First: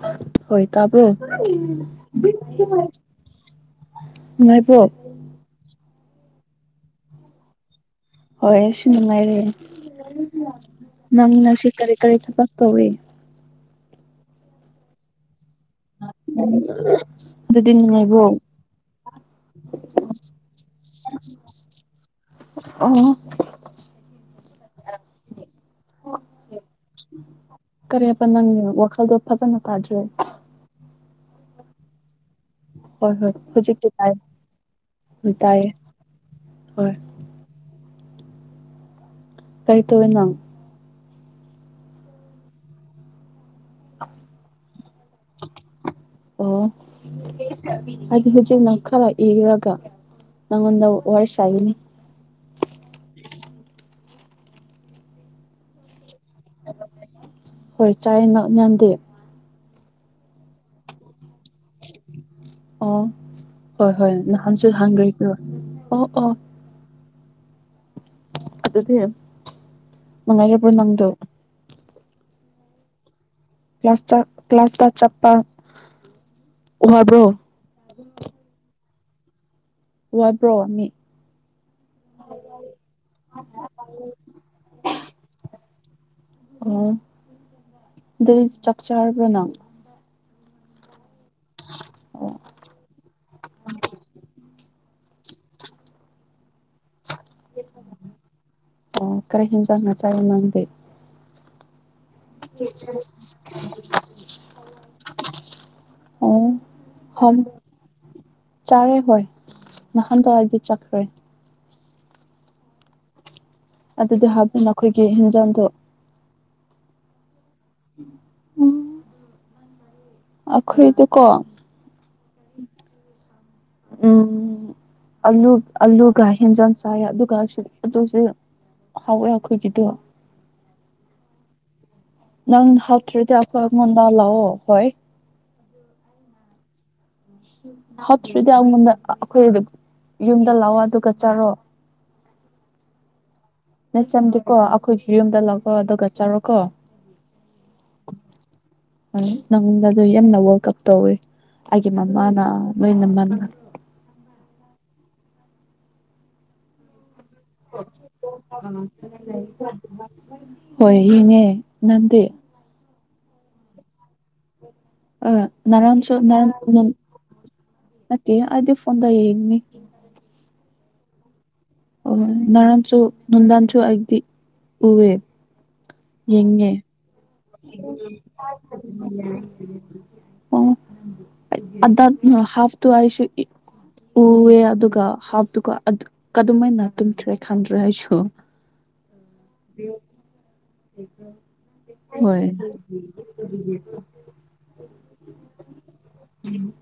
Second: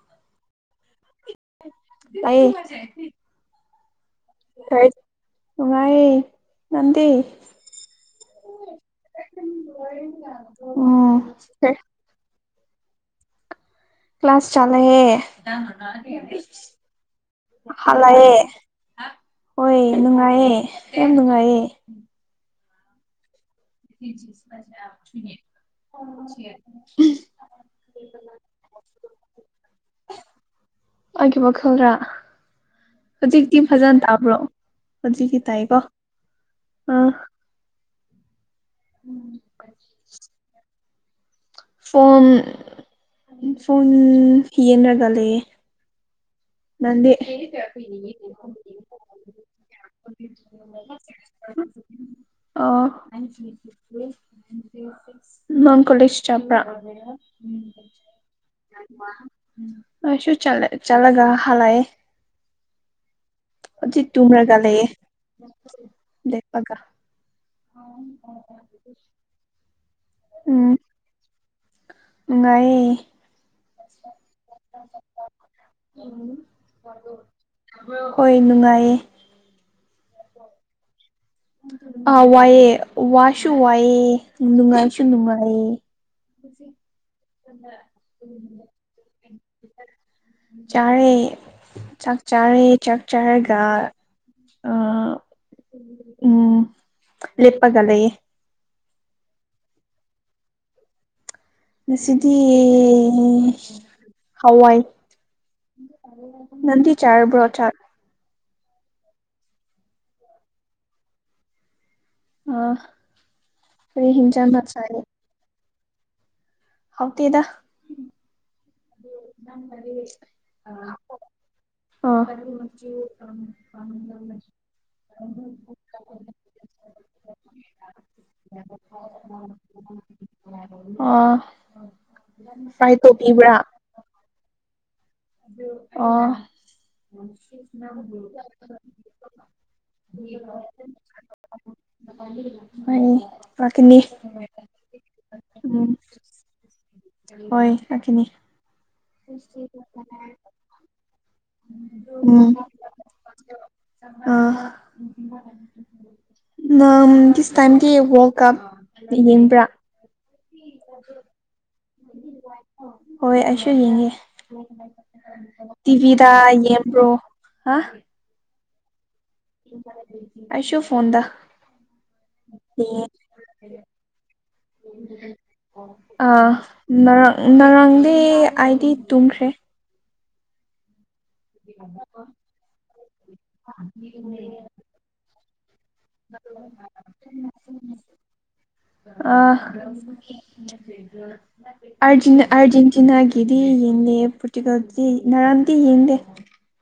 ꯍ ꯍꯣꯏ ꯇꯕ ꯑꯩ ꯅꯨꯡꯉꯥꯏꯌꯦ ꯅꯗꯤ ꯍꯣꯏꯁꯨ ꯅꯨꯡꯉꯥꯏꯔꯦ ꯎꯝ ꯅꯪꯅ ꯁꯤ ꯀꯔꯤ ꯀꯔꯤ ꯊꯕꯛ ꯇꯧꯋꯦ ꯀ꯭ꯂꯥꯁ ꯆꯂꯦꯌꯦ ꯑꯗꯨꯗꯤ [unintelligible] ꯅꯨꯡꯉꯥꯏꯕ꯭ꯔꯣ ꯍꯜꯂꯛꯑꯦ ꯍꯣꯏ ꯅꯨꯡꯉꯥꯏꯌꯦ ꯌꯥꯝ ꯅꯨꯡꯉꯥꯏꯌꯦ ꯑꯥ [inaudible] ꯀꯔꯤꯕ ꯅꯪꯒꯤ ꯋꯥꯈꯜꯗꯣ ꯐꯖꯅ ꯇꯥꯗ꯭ꯔꯦ ꯑꯩꯒꯤ ꯋꯥꯈꯜꯗ ꯍꯣꯏ ꯍꯣꯏ ꯍꯨꯖꯤꯛꯇꯤ ꯐꯖ ꯍꯧꯖꯤꯛꯇꯤ ꯇꯥꯏ ꯇꯥꯕ꯭ꯔꯣ ꯍꯣꯏ ꯍꯨꯖꯤꯛꯇꯤ ꯇꯥꯏꯌꯦ ꯇꯥꯏꯀꯣ ꯍꯣꯏ ꯑꯥ ꯀꯩ ꯇꯧꯋꯦ ꯅꯪ ꯐꯣꯟ ꯐꯣꯟ ꯌꯦꯅ ꯀ ꯂꯩꯌꯦ ꯑꯣ ꯅꯪꯗꯤ ꯑꯗꯨꯗꯤ ꯍꯧꯖꯤꯛ ꯃꯛ ꯈꯔ ꯏꯔꯒ ꯅꯪꯉꯣꯟꯗ ꯋꯥꯔꯤ ꯁꯥꯒꯅꯤ ꯑꯣ ꯅꯪ ꯀꯣꯂꯦꯁ ꯆꯠꯄ꯭ꯔꯥ ꯍꯣꯏ ꯆꯥꯏꯌꯦꯅ ꯅꯪꯗꯤ꯫ ꯑꯩꯁꯨ ꯆꯠꯂꯦ ꯆꯂꯒ ꯍꯂꯛ ꯑꯥ ꯑꯣ ꯍꯣꯏ ꯍꯣꯏ ꯅꯍꯥꯟꯁꯨ ꯂꯩꯌꯦ ꯍꯥꯡꯒꯔꯩꯗꯨ ꯑꯣ ꯑꯣ ꯑ ꯑꯗꯨꯗꯤ ꯅꯨꯉꯥꯏꯔꯕꯣ ꯎꯝ ꯅꯪꯗꯣ ꯅꯨꯡꯉꯥꯏꯌꯦ ꯀꯂꯥꯁꯇ ꯋꯥꯕ꯭ꯔꯣ ꯍꯣꯏ ꯅꯨꯡꯉꯥꯏꯌꯦ ꯋꯥꯕ꯭ꯔꯣꯅꯤ ꯑꯥ ꯋꯥꯏꯑꯦ ꯋꯥꯁꯨ ꯋꯥꯏꯑꯦ ꯅꯨꯡꯉꯥꯏꯁꯨ ꯅꯨꯡꯉꯥꯏꯌꯦ ꯑꯣ ꯗꯨꯗꯤ ꯆꯥꯛ ꯆꯥꯔꯕꯣ ꯅꯪ ꯆꯥꯔꯦ ꯆꯥꯛ ꯑꯣ ꯆꯥꯔꯦ ꯆꯥꯛ ꯆꯥꯔꯒ ꯑ ꯎꯝ ꯂꯦꯞꯄꯒ ꯂꯩꯌꯦ ꯑꯣ ꯀꯔꯤ ꯍꯤꯟꯖꯥꯡꯅꯣ ꯆꯥꯏ ꯅꯪꯗꯤ ꯉꯁꯤꯗꯤ ꯍꯋꯥꯏ ꯑꯣ ꯅꯪꯗꯤ ꯍꯝ ꯆꯥꯔꯕ꯭ꯔꯣ ꯆꯥꯛ ꯆꯥꯔꯦ ꯍꯣꯏ ꯅꯍꯥꯟ ꯇ ꯍꯥꯏꯗꯤ ꯆꯈ꯭ꯔꯦ ꯑ ꯑꯗꯨꯗꯤ ꯍꯥꯏꯕ ꯅꯈꯣꯏꯒꯤ ꯍꯤꯟꯖꯥꯡꯗꯣ ꯍꯥꯎꯇꯦꯗ ꯎꯝ ꯑꯗꯨ ꯅꯃꯅꯦ [inaudible] ꯑꯈꯣꯏꯗꯤꯀꯣ ꯎꯝ ꯑꯂꯨ ꯑꯂꯨꯒ ꯍꯦꯟꯖꯥꯡ ꯆꯥꯏ ꯑꯗꯨꯒ ꯑꯗꯨꯁꯨ ꯍꯥꯎꯋꯦ ꯑꯩꯈꯣꯏꯒꯤꯗꯨ ꯐꯥꯏ ꯇꯧꯕꯤꯕ꯭ꯔꯥ ꯃꯗ ꯂꯑꯣ ꯍꯣꯏ ꯑꯥ ꯍꯥꯞꯇ꯭ꯔꯔꯤꯗꯤ ꯑꯩꯉꯣꯟꯗ ꯑꯩꯈꯣꯏ ꯌꯨꯝꯗ ꯂꯥꯛꯑꯣ ꯑꯗꯨꯒ ꯆꯠꯔꯣ ꯍꯣꯏ ꯂꯥꯛꯀꯅꯤ ꯅ ꯆꯝꯗꯦꯀꯣ ꯑꯩꯈꯣꯏꯒꯤ ꯌꯨꯝꯗ ꯂꯧꯥꯛꯑꯣ ꯑꯗꯨꯒ ꯆꯠꯔꯣꯀꯣ ꯍꯣꯏ ꯌꯥꯈꯅꯤ ꯅꯪꯉꯣꯟꯗ ꯑꯗꯨ ꯌꯥꯝꯅ ꯋꯥꯔꯜ ꯀꯞ ꯇꯧꯋꯤ ꯍꯥꯏꯦ ꯃꯥ ꯃꯥꯅꯥ ꯎꯝ ꯅꯣꯏ ꯅꯃꯅꯒ ꯅ ꯌꯦꯡꯕ꯭ꯔꯥ [inaudible] ꯍꯣꯏ ꯌꯦꯡꯉꯦ ꯉꯗ ꯍꯣꯏ ꯑꯩꯁꯨ ꯌꯦꯡꯉꯦ ꯑ ꯅꯔꯥꯟꯁꯨ ꯇꯤꯕꯤꯤꯗ ꯅꯔꯥꯟ ꯌꯦ꯭ꯔꯣ ꯍꯥ ꯀ ꯗꯏꯌꯦ ꯑꯁꯨ ꯐꯣꯟꯗ ꯑꯣ ꯅꯅꯥꯟꯁꯨ ꯌꯦꯡꯉꯦ ꯅꯨꯡꯟꯗꯥꯟꯁꯨ ꯑꯩꯗꯤ ꯎꯋꯦ ꯑꯥ ꯌꯦꯡꯉꯦ ꯉꯔꯥꯡ ꯉꯔꯥꯡꯗꯤ ꯑꯩꯗꯤ ꯇꯨꯝꯈ꯭ꯔꯦ ꯑꯣ ꯍꯥꯐꯇꯨ ꯑꯩꯁꯨ ꯎꯑꯦ ꯑꯗꯨꯒ ꯍꯥꯐꯇꯨꯒ ꯀꯃꯥꯏꯅ ꯇꯟꯈ꯭ꯔꯦ ꯈꯟꯗ꯭ꯔꯦ ꯑꯩꯁꯨ ꯔ ꯍꯣꯏ ꯑꯔꯖꯦꯟꯇꯤꯅꯥꯒꯤꯦꯗꯤ ꯌꯦꯡꯦ ꯄꯨꯔꯇꯨꯒꯜꯗꯤ ꯅꯔꯥꯟꯗꯤ ꯌꯦꯡꯗꯦ ꯎꯝ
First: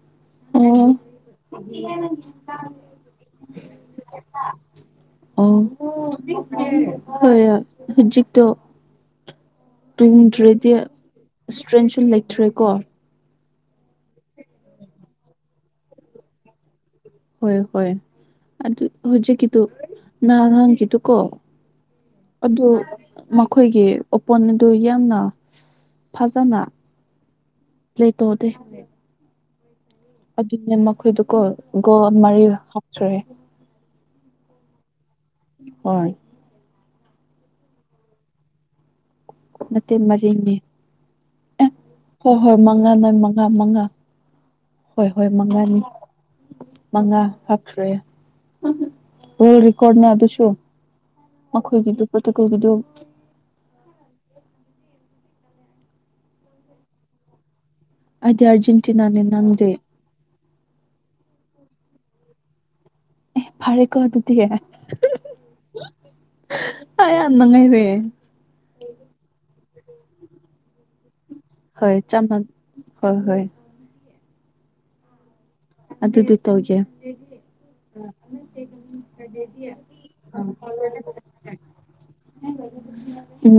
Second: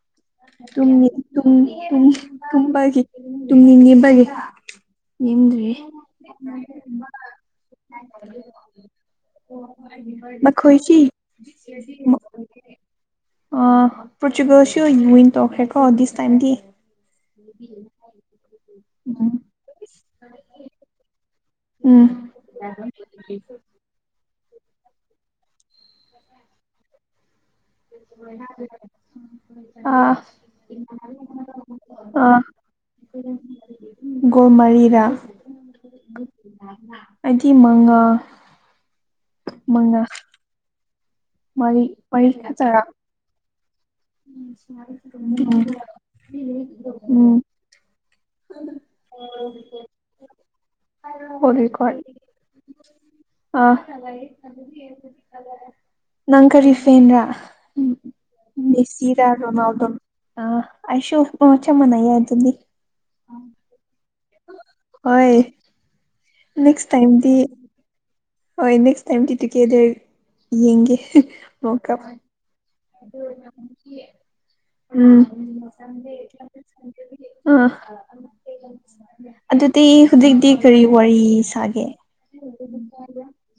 ꯨꯝꯕꯒꯤ ꯇꯨꯡꯅꯤꯡ ꯌꯦꯦꯝꯕꯒꯤ ꯑꯣ ꯌꯦꯦꯝꯗ꯭ꯔꯤꯌꯦ ꯇꯣꯡꯗ꯭ꯔꯦꯗꯤ ꯏꯁꯇ꯭ꯔꯦꯟꯁꯨ ꯂꯩꯇ꯭ꯔꯦꯀꯣ ꯑ ꯄꯣꯔꯇꯨꯒꯜ ꯁꯤ ꯋꯤꯟ ꯇꯣꯛꯈ꯭ꯔꯦꯀꯣ ꯗꯤꯁ ꯇꯥꯏꯝꯗꯤ ꯍꯣꯏ ꯍꯣꯏ ꯑꯗꯨ ꯍꯧꯖꯤꯛꯀꯤꯗꯨ ꯅꯍꯥꯔꯥꯡꯒꯤꯗꯨ ꯀꯣ ꯎꯝ ꯑꯗꯨ ꯃꯈꯣꯏꯒꯤ ꯄꯣꯟ ꯑꯗꯨ ꯌꯥꯝꯅ ꯐꯖꯅ [unintelligible] ꯄ꯭ꯂꯦ ꯇꯧꯗꯦ [unintelligible] ꯑ [unintelligible] ꯑꯗꯨꯅꯦ ꯃꯈꯣꯏꯗꯨꯀꯣ ꯒꯣꯜ ꯑ ꯃꯔꯤ ꯍꯥꯞꯈ꯭ꯔꯦ [unintelligible] ꯒꯣꯃꯔꯤꯗꯥ ꯍꯣꯏ ꯍꯥꯏꯗꯤ ꯃꯉꯥ ꯅꯠꯇꯦ ꯃꯉꯥ ꯃꯔꯤꯅꯤ ꯑꯦ ꯃꯔꯤ ꯃꯔꯤ ꯍꯣꯏ ꯍꯣꯏ ꯈꯛꯇꯔꯥ ꯃꯉꯥ ꯅ ꯃꯉꯥ ꯃꯉꯥ ꯍꯣꯏ ꯍꯣꯏ ꯃꯉꯥꯅꯤ [unintelligible] ꯎꯝ ꯋꯥꯜ ꯔꯦꯀꯣꯔꯗꯅꯦ ꯑꯗꯨꯁꯨ ꯋꯥꯔꯜ ꯔꯦꯀꯣꯔꯠ ꯃꯈꯣꯏꯒꯤꯗꯨ ꯄ‌ꯣꯔꯇꯨꯒꯜꯒꯤꯗꯨ ꯑꯥ [unintelligible] ꯅꯪ ꯀꯔꯤ ꯐꯦꯟ ꯔꯥ ꯑꯩꯗꯤ ꯑꯥꯔꯖꯦꯟꯇꯤꯅꯥꯅꯦ ꯅꯪꯗꯤ ꯑ ꯑꯩꯁꯨꯨ ꯆꯞ ꯃꯥꯟꯅꯩꯌ‌ꯦ ꯑꯗꯨꯗꯤ ꯑꯦ ꯐꯔꯦ ꯀ‌ꯣ ꯑꯗꯨꯗꯤ ꯍꯣꯏ ꯅꯦꯛꯁ [unintelligible] ꯑ ꯌꯥꯝ ꯇꯥꯏꯝꯗꯤ ꯅꯨꯡꯉꯥꯏꯔꯦ ꯍꯣꯏ ꯅꯦꯛꯁ ꯇꯥꯏꯝꯗꯤ ꯇꯨꯒꯦꯗꯔ ꯌꯦꯡꯒꯦ ꯋꯥꯜ ꯍꯣꯏ ꯀꯞ ꯆꯥꯝꯃ ꯍꯣꯏ ꯍꯣꯏ ꯎꯝ ꯑꯗꯨꯗꯤ ꯇꯧꯖꯦ [unintelligible] ꯑꯥ ꯑꯗꯨꯗꯤ ꯍꯧꯖꯤꯛꯇꯤ ꯀꯔꯤ ꯋꯥꯔꯤ ꯁꯥꯒꯦ ꯎꯝ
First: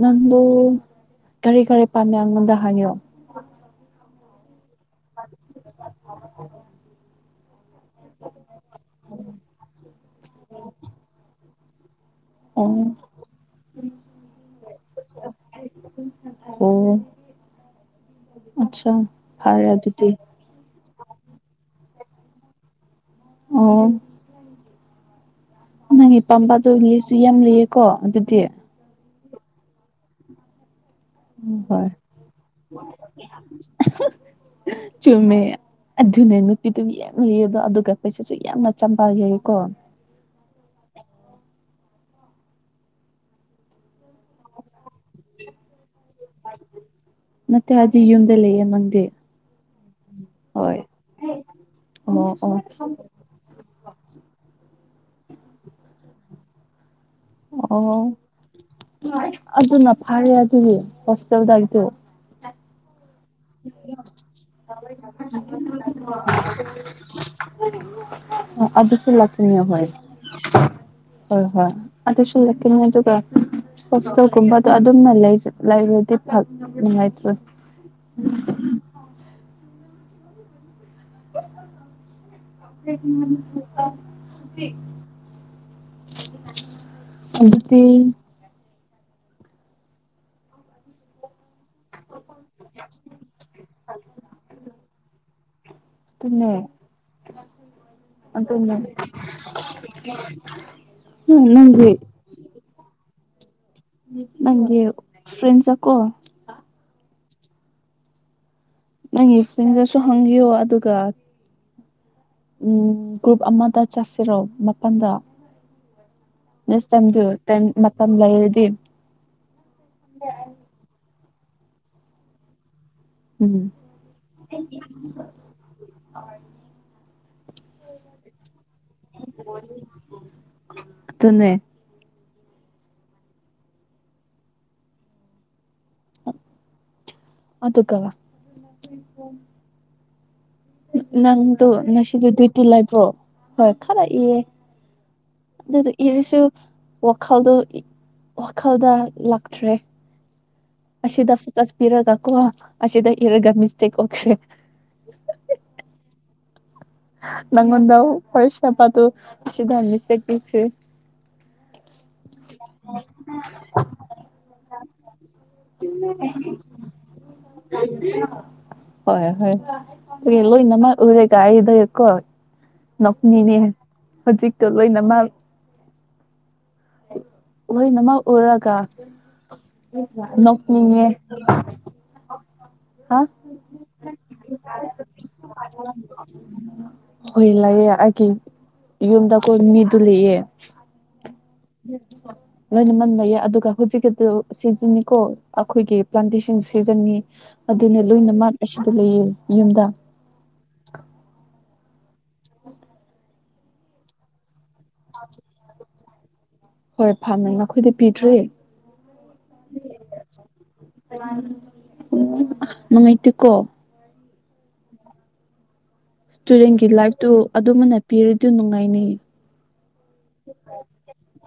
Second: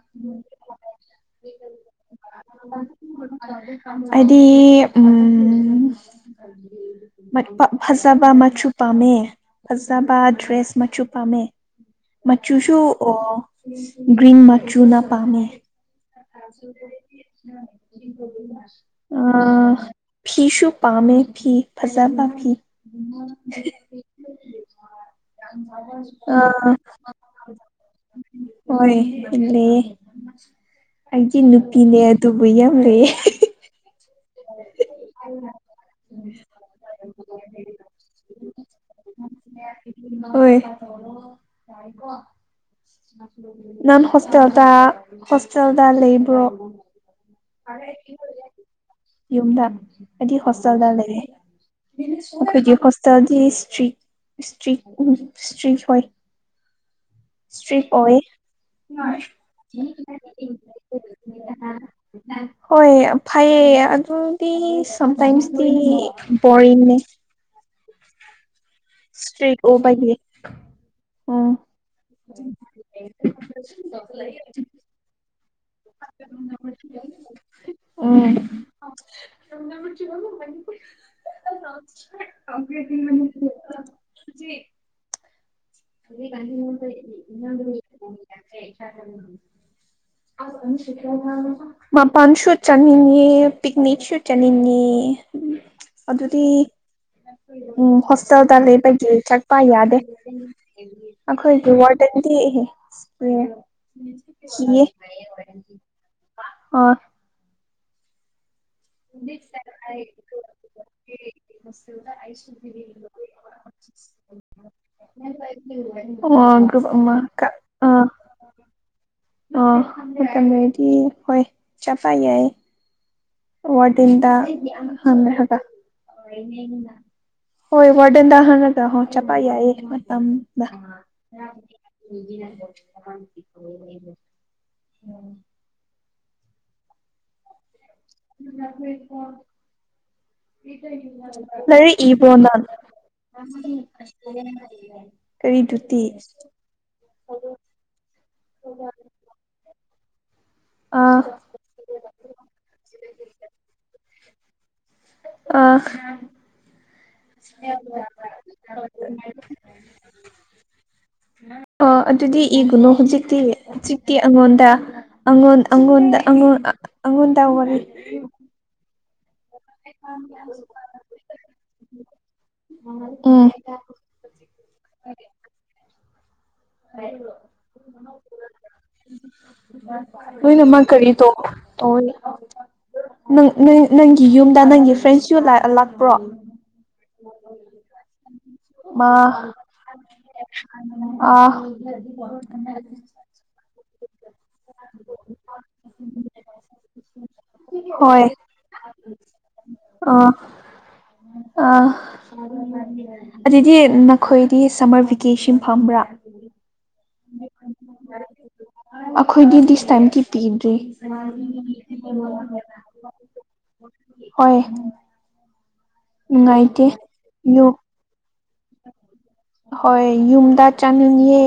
ꯅꯪꯗ‌ꯣ ꯀꯔꯤ ꯀꯔꯤ ꯄꯥꯝꯃꯦ ꯑꯩꯉꯣꯟꯗ ꯍꯥꯏꯌꯣ [unintelligible] ꯑꯩꯗꯤ ꯎꯝ ꯐꯖꯕ ꯃꯆꯨ ꯄꯥꯝꯃꯦ ꯐꯖꯕ ꯗ꯭ꯔꯦꯁ ꯃꯆꯨ ꯄꯥꯝꯃꯦ ꯃꯆꯨꯁꯨ ꯑꯣ ꯒ꯭ꯔꯤꯟ ꯃꯆꯨꯅ ꯄꯥꯝꯃꯦ ꯑꯣ ꯑꯠꯆꯥ ꯑ ꯐꯔꯦ ꯑꯗꯨꯗꯤ ꯐꯤꯁꯨ ꯄꯥꯝꯃꯦ ꯐꯤ ꯐꯖꯥꯕ ꯐꯤ ꯑ‌ꯣ ꯅꯪꯒꯤ ꯑꯥ ꯄꯥꯝꯕꯗ‌ꯣ ꯂꯤꯁꯨ ꯌꯥꯝ ꯂꯩꯌꯦꯀꯣ ꯑꯗꯨꯗꯤ ꯑ [unintelligible] ꯑꯩꯒꯤ ꯍꯣꯏ ꯅꯨꯄꯤꯅꯦ ꯑꯗꯨ [unintelligible] ꯆꯨꯝꯃꯦ ꯑꯗꯨꯅꯦ ꯅꯨꯄꯤꯗꯨ ꯌꯝ ꯂꯩꯌꯦꯕ ꯑꯗꯨꯒ ꯄꯩꯁꯥꯁꯨ ꯌꯥꯝꯅ ꯆꯝꯕꯥꯀ ꯀꯣ ꯅꯥꯟ ꯍꯁꯦꯜ ꯍꯁ ꯂꯩꯕ꯭ꯔꯣ ꯅꯠꯇꯦ ꯍꯥꯏꯗꯤ ꯌꯨꯝꯗ ꯂꯩꯌꯦ ꯅꯪꯗꯤ ꯌꯨꯝꯗ ꯍꯥꯏꯗꯤ ꯍꯣꯏ ꯍꯣꯁꯇꯦꯜꯗ ꯂꯩꯔꯦ ꯑꯣ ꯑꯩꯈꯣꯏꯒꯤ ꯍꯣꯁꯇꯦꯜꯗꯤ ꯏꯁꯇ꯭ꯔꯤꯛ ꯑꯣ ꯏꯁꯇ꯭ꯔꯤꯛ ꯎ ꯏꯁꯇ꯭ꯔꯤ ꯍꯣꯏ ꯏꯁꯇ꯭ꯔꯤ ꯑꯣ ꯑꯣꯏ ꯑꯗꯨꯅ ꯐꯔꯦ ꯑꯗꯨꯗꯤ ꯍꯣꯁꯇꯦꯜꯗꯒꯤꯗꯨ ꯍꯣꯏ ꯐꯩꯌꯦ ꯑꯗꯨꯗꯤ ꯁꯝꯇꯥꯏꯝꯁꯗꯤ ꯕꯣꯔꯡꯅꯦ [inaudible] ꯑꯗꯨꯁꯨ ꯂꯥꯛꯀꯅꯤ ꯍꯣꯏ ꯍꯣꯏ ꯎꯝ ꯍꯣꯏ ꯑꯗꯨꯁꯨ ꯂꯥꯛꯀꯅꯤ ꯑꯗꯨꯒ ꯍꯣꯁꯇꯦꯜꯒꯨꯝꯕꯗꯣ ꯑꯗꯨꯝꯅ ꯂꯩꯔꯗꯤ ꯅꯨꯡꯉꯥꯏꯇ꯭ꯔꯦ ꯁꯅꯕꯨ ꯆꯒ ꯍꯥꯏꯗꯤ [inaudible] ꯀꯄ꯭ꯂ ꯃ [unintelligible] ꯀ ꯏ ꯑꯗꯨꯗꯤ [unintelligible] ꯀꯝ ꯁꯀ ꯊꯃ [inaudible] ꯃꯥꯄꯥꯟ ꯁꯨꯠ ꯆꯅꯤꯡꯅꯤ ꯄꯤꯛꯅꯤꯛ ꯁꯨꯠ ꯆꯅꯤꯡꯅꯤ ꯎꯝ ꯑꯗꯨꯗꯤ ꯑꯗꯨꯅꯦ ꯎ ꯍ ꯜꯇꯥ ꯑꯗꯨꯅꯦ ꯂꯩꯕꯒꯤ ꯆꯠꯄ ꯌꯥꯗꯦ ꯑꯩꯈꯣꯏꯒꯤ ꯅꯪꯒꯤ ꯋꯥꯔꯗꯟꯗꯤꯍ ꯅꯪꯒꯤ ꯀꯤꯌꯦ ꯐ꯭ꯔꯦꯟꯁꯇꯀꯣ ꯑꯣ ꯅꯪꯒꯤ ꯐꯗꯁꯨ ꯍꯪꯒꯤꯌꯣ ꯑꯗꯨꯒ ꯎꯝ ꯒ꯭ꯔꯨꯞ ꯑꯃꯗ ꯆꯥꯁꯤꯔꯣ ꯃꯄꯜꯗ ꯎ ꯑꯣ ꯃꯇꯝ ꯂꯩꯔꯗꯤ ꯑ ꯑꯗꯤ ꯍꯣꯏ ꯆꯄ ꯌꯥꯏ ꯎꯝ ꯋꯥꯔꯗꯦꯟꯗ ꯍꯒ ꯍꯣꯏ ꯋꯥꯔꯗꯦꯟꯗ ꯍꯪꯉꯒ ꯍ ꯆꯄ ꯌꯥꯏꯌꯦ ꯃꯇꯝꯗ [inaudible] ꯑꯗꯨꯅꯦ ꯑ ꯎ ꯀꯦꯀꯣ ꯅꯪꯗꯣ ꯂꯥꯏꯔꯤꯛ ꯉꯁꯤꯗꯣ ꯏꯕꯔꯣ ꯅꯡ ꯗ꯭ꯌꯨꯇꯤ ꯂꯩꯕ꯭ꯔꯣ ꯑꯗꯨꯗ ꯏꯔꯤꯁꯨ ꯋꯥꯈꯜꯗꯣ ꯋꯥꯈꯜꯗ ꯂꯥꯛꯇ꯭ꯔꯦ ꯑꯥ ꯑꯁꯗ ꯐꯣꯀꯁ ꯄꯤꯔꯒ ꯀꯣꯋꯥ ꯑꯁꯤꯗ ꯏꯔꯒ ꯃꯤꯁꯇꯦꯛ ꯑꯣꯈ꯭ꯔꯦ ꯍꯥꯞꯄꯗꯨ ꯑꯁꯤꯗ ꯃꯤꯁꯇꯦꯛ ꯄꯤꯈ꯭ꯔꯦ ꯑꯣ ꯑꯗꯨꯗꯤ ꯏꯒꯅꯨ ꯍꯧꯖꯤꯛꯇꯤ ꯍꯧꯖꯤꯛꯇꯤ ꯑꯩꯉꯣꯟꯗꯉꯣꯟꯗ ꯑꯩꯉꯣꯟꯗ ꯋꯥꯔꯤ ꯍꯣꯏ ꯍꯣꯏ ꯂꯣꯏꯅꯃꯛ ꯎꯔꯒ ꯑꯩꯗꯣ ꯀꯣ ꯎꯝ ꯅꯣꯛꯅꯤꯡꯉꯦ ꯍꯧꯖꯤꯛꯇꯣ ꯂꯣꯏꯅꯃꯛ ꯂꯣꯏꯅꯃꯛ ꯎꯔꯒ ꯂꯣꯏꯅꯃꯛ ꯅꯣꯛꯅꯤꯡꯉꯦ ꯍꯥ ꯀꯔꯤꯇꯧꯒꯅꯤ ꯅꯪꯒꯤ ꯌꯨꯝꯗ ꯅꯪꯒꯤ ꯐ꯭ꯔꯦꯟꯁꯨ ꯂꯥꯛꯄ꯭ꯔꯣ ꯃꯥ ꯌꯨꯝꯗ ꯈꯣꯏ ꯃꯤꯗꯨ ꯂꯩꯌꯦ ꯑꯥ ꯂꯣꯏꯅꯃꯛ ꯂꯩꯌꯦ ꯑꯗꯨꯒ ꯍꯧꯖꯤꯛꯀꯤ ꯑꯗꯨ ꯁꯤꯖꯤꯟꯅꯤꯀꯣ ꯑꯩꯈꯣꯏꯒꯤ ꯄ꯭ꯂꯥꯟꯇꯦꯁꯟ ꯁꯤꯖꯟꯅꯤ ꯑꯗꯨꯅ ꯍꯣꯏ ꯂꯣꯏꯅꯃꯛ ꯑꯁꯤꯗ ꯂꯩꯌꯦ ꯌꯨꯝꯗ ꯑꯥ ꯑꯥ [inaudible] ꯑꯗꯨꯗꯤ ꯅꯈꯣꯏ ꯀꯤ ꯁꯝꯃꯔ ꯚꯦꯀꯦꯁꯟ ꯐꯪꯕ꯭ꯔꯥ ꯍꯣꯏ ꯐꯥꯝꯅ ꯑꯩꯈꯣꯏꯗ ꯄꯤꯗ꯭ꯔꯦ ꯑꯩꯈꯣꯏꯗꯤ ꯗꯤꯁ ꯇꯥꯏꯝꯇꯤ ꯄꯤꯗ꯭ꯔꯤ ꯎꯝ ꯅꯨꯡꯉꯥꯏꯇꯦꯀꯣ ꯍꯣꯏ ꯅꯨꯡꯉꯥꯏꯇꯦ ꯏꯁꯇꯨꯗꯦꯟꯒꯤ ꯂꯥꯏꯐꯇꯨ ꯌꯨꯝ ꯑꯗꯨꯃꯅ ꯄꯤꯔꯤ ꯗꯨ ꯅꯨꯡꯉꯥꯏꯅꯤ ꯍꯣꯏ ꯌꯨꯝꯗ ꯆꯠꯅꯤꯡꯉꯦ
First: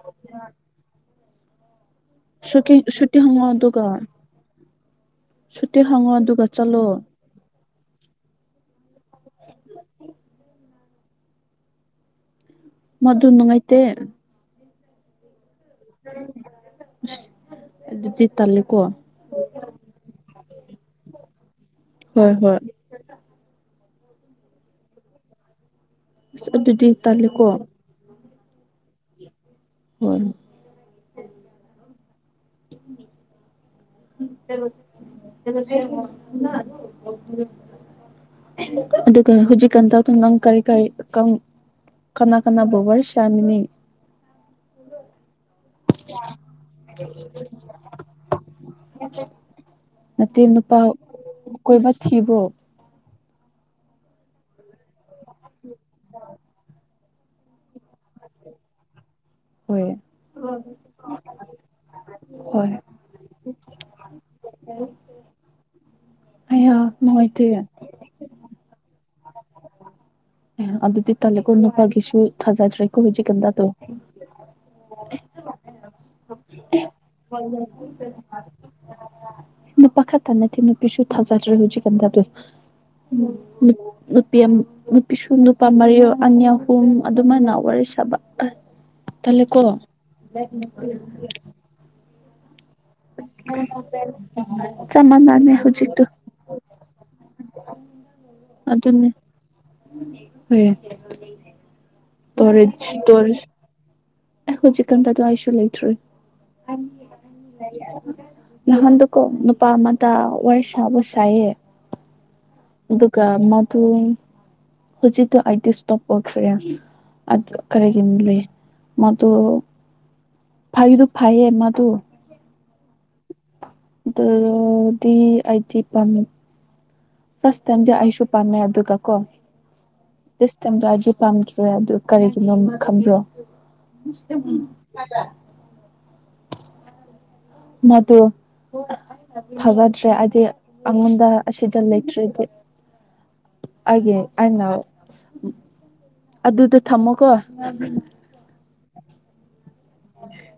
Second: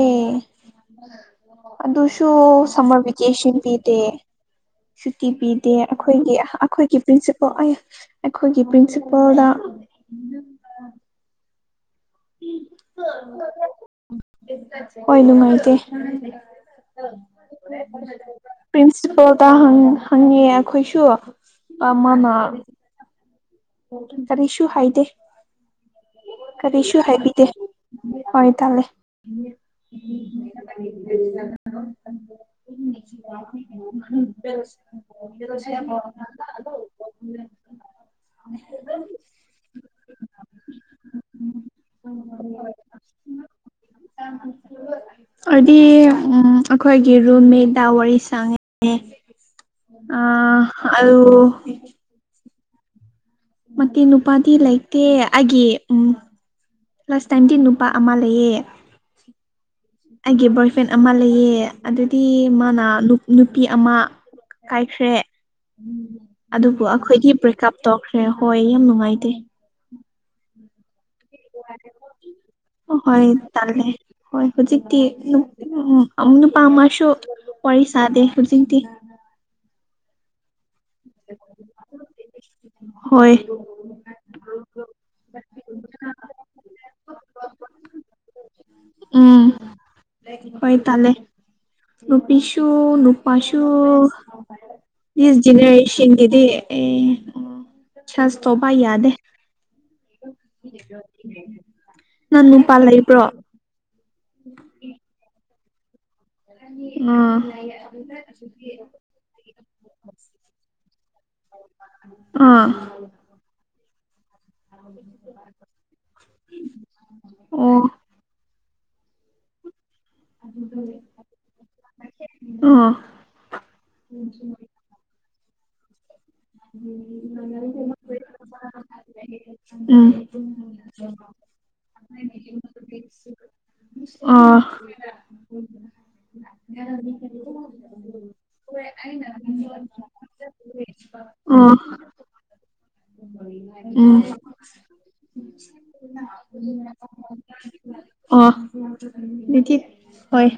[inaudible] ꯑꯗꯨꯁꯨ ꯁꯨꯇꯤ ꯁꯝꯃꯔ ꯁꯨꯇꯤ ꯍꯪꯉꯣ ꯚꯦꯀꯦꯁꯟ ꯑꯗꯨꯒ ꯄꯤꯗꯦ ꯁꯨꯇꯤ ꯄꯤꯗꯦ ꯁꯨꯇꯤ ꯍꯪꯉꯣ ꯑꯩꯈꯣꯏꯒꯤ ꯑꯗꯨꯒ ꯆꯠꯂꯣ ꯑꯩꯈꯣꯏꯒꯤ ꯄ꯭ꯔꯤꯟꯁꯤꯜ ꯑꯩꯈꯣꯏꯒꯤ ꯄꯔ꯭ꯤꯟꯁꯤꯄꯥꯜ ꯍꯗꯥ ꯃꯗꯨ ꯅꯨꯡꯉꯥꯏꯇꯦ ꯍꯣꯏ ꯅꯨꯡꯉꯥꯏ ꯇꯦ ꯑꯗꯨꯗꯤ ꯇꯜꯂꯦꯀꯣ ꯄ꯭ꯔꯤꯟꯁꯤꯄꯜꯗ ꯍꯪꯉꯦ ꯑꯩꯈꯣꯏꯁꯨ ꯑ ꯃꯅꯥ ꯍꯣꯏ ꯍꯣꯏ ꯀꯔꯤꯁꯨ ꯍꯥꯏꯗꯦ ꯑꯁ ꯑꯗꯨꯗꯤ ꯀꯔꯤꯁꯨ ꯇꯜꯂꯦꯀꯣ ꯍꯥꯏꯕꯤꯗꯦ ꯍꯣꯏ ꯇꯜꯂꯦ ꯍꯣꯏ [inaudible] [inaudible] [unintelligible] ꯑꯗꯨꯒ ꯍꯧꯖꯤꯛꯀꯥꯟꯗ ꯅꯪ ꯀꯔꯤ ꯀꯔꯤ ꯀꯅꯥ ꯀꯅꯥ ꯋꯔꯤ ꯁꯥꯃꯤꯟꯅꯩ ꯁꯤ ꯑꯩꯈꯣꯏꯒꯤ ꯔꯨꯝꯃꯦꯠꯗ ꯋꯥꯔꯤ ꯁꯥꯡꯉꯦ ꯑ ꯅꯠꯇꯦ ꯅꯨꯄꯥ ꯑꯂꯨ ꯀꯣꯏꯕ ꯊꯤꯕ꯭ꯔꯣ ꯃꯇꯤ ꯅꯨꯄꯥꯗꯤ‌ ꯂꯩ ꯀ ꯑꯒꯤ ꯎꯝ ꯂꯥꯁ ꯇꯥꯏꯝꯗꯤ ꯅꯨꯄꯥ ꯑꯃ ꯂꯩꯌꯦ ꯍꯣꯏ ꯑꯩꯒꯤ ꯕꯣꯏ ꯐ꯭ꯔꯦꯟ ꯑꯃ ꯂꯩꯌꯦ ꯑꯗꯨꯗꯤ ꯍꯣꯏ ꯃꯥꯅ ꯅꯨꯄꯤ ꯑꯃ ꯀꯥꯏꯈ꯭ꯔꯦ ꯑꯗꯨꯕꯨ ꯑꯩꯌꯥ ꯑꯩꯈꯣꯏꯒꯤ ꯅꯨꯡꯉꯥꯏꯇꯦ ꯕ꯭ꯔꯦꯛꯀꯞ ꯇꯧꯈ꯭ꯔꯦꯣ ꯍꯣꯏ ꯌꯥꯝ ꯅꯨꯡꯉꯥꯏꯇꯦ ꯑꯗꯨꯗꯤ ꯇꯂ ꯀꯣꯟ ꯅꯨꯄꯥꯒꯤꯁꯨ ꯊꯖꯥꯖ꯭ꯔꯦꯀꯣ [inaudible] ꯎ ꯅꯨꯄꯥ ꯑꯃꯁꯁꯨ ꯋꯥꯔꯤ ꯁꯥꯗꯦ ꯍꯧꯖꯤꯛꯇꯤ ꯅꯨꯄꯥ ꯈ ꯇꯅ [unintelligible] ꯍꯣꯏ ꯅꯨꯄꯤ ꯏꯁꯁꯨ ꯅꯨꯄꯥ ꯃꯔꯤ ꯑꯅꯤ ꯑꯍꯨꯝ ꯑꯗꯨꯃꯥꯏꯅ ꯋꯥꯔꯤ ꯁꯥꯕ ꯇꯜꯂꯦ ꯎꯝ ꯀꯣ [inaudible] ꯁꯁꯨ ꯅꯨꯄꯥꯁꯨ ꯆꯞ ꯁ ꯃꯥꯟꯅꯅꯦ ꯍꯧꯖꯤꯛꯇꯣ ꯖꯦꯅꯦꯔꯦꯁꯟꯒꯤꯗꯤ ꯑꯦ ꯁꯇꯣꯕꯥ ꯌꯥꯗꯦ ꯑꯗꯨꯅꯦ ꯍꯣꯏ ꯅꯪ ꯅꯨꯄꯥ ꯂꯩꯕ꯭ꯔꯣ ꯑꯩꯈꯣꯏ ꯆꯀꯟꯗ ꯑꯗꯨ [inaudible] ꯂꯩꯇ꯭ꯔꯣꯏ ꯑꯥ ꯅꯍꯥꯟꯗꯨꯀꯣ ꯅꯨꯄꯥ ꯑꯃꯗ ꯋꯥꯔꯤꯁꯕꯨ ꯁꯥꯏꯌꯦ ꯑꯥ ꯑꯗꯨꯒ ꯃ ꯇ ꯍꯧꯖꯤꯛꯇꯣ ꯑꯩꯗꯤ ꯏꯁꯇꯣꯞ ꯑꯣꯏꯈ꯭ꯔꯦ ꯑꯣ ꯀꯔꯤꯒꯤꯅ ꯂꯩ ꯃꯗꯨ ꯐꯩꯗꯨ ꯐꯩꯌꯦ ꯃꯥꯗꯨ ꯑ ꯑꯗꯨꯗꯤ ꯑꯩꯗꯤꯄꯥꯝ ꯐꯥꯔꯁ ꯇꯥꯏꯝꯗꯤ ꯑꯩꯁꯨ ꯄꯥꯝꯃꯦ ꯑꯗꯨꯒ ꯎꯝ ꯀꯣꯁ ꯇꯥꯏꯗꯣ ꯑꯩꯗꯤ ꯄꯥꯝꯗ꯭ꯔꯦ ꯑꯗꯨ ꯀꯔꯤꯒꯤꯅꯣꯝ ꯑꯥ ꯈꯪꯕꯤꯔꯣ ꯏꯁ ꯑꯣ ꯎꯝ ꯃꯗꯨ ꯐꯖꯗ꯭ꯔꯦ ꯍꯥꯏꯗꯤ ꯑꯩꯉꯣꯟꯗ ꯑꯁꯤꯗ ꯂꯩꯇ꯭ꯔꯥꯗꯤ ꯎꯝ ꯑꯩꯒꯤ ꯑꯩꯅ ꯑꯗꯨꯗꯣ ꯊꯝꯃꯣꯀꯣ ꯅ ꯍꯣꯏ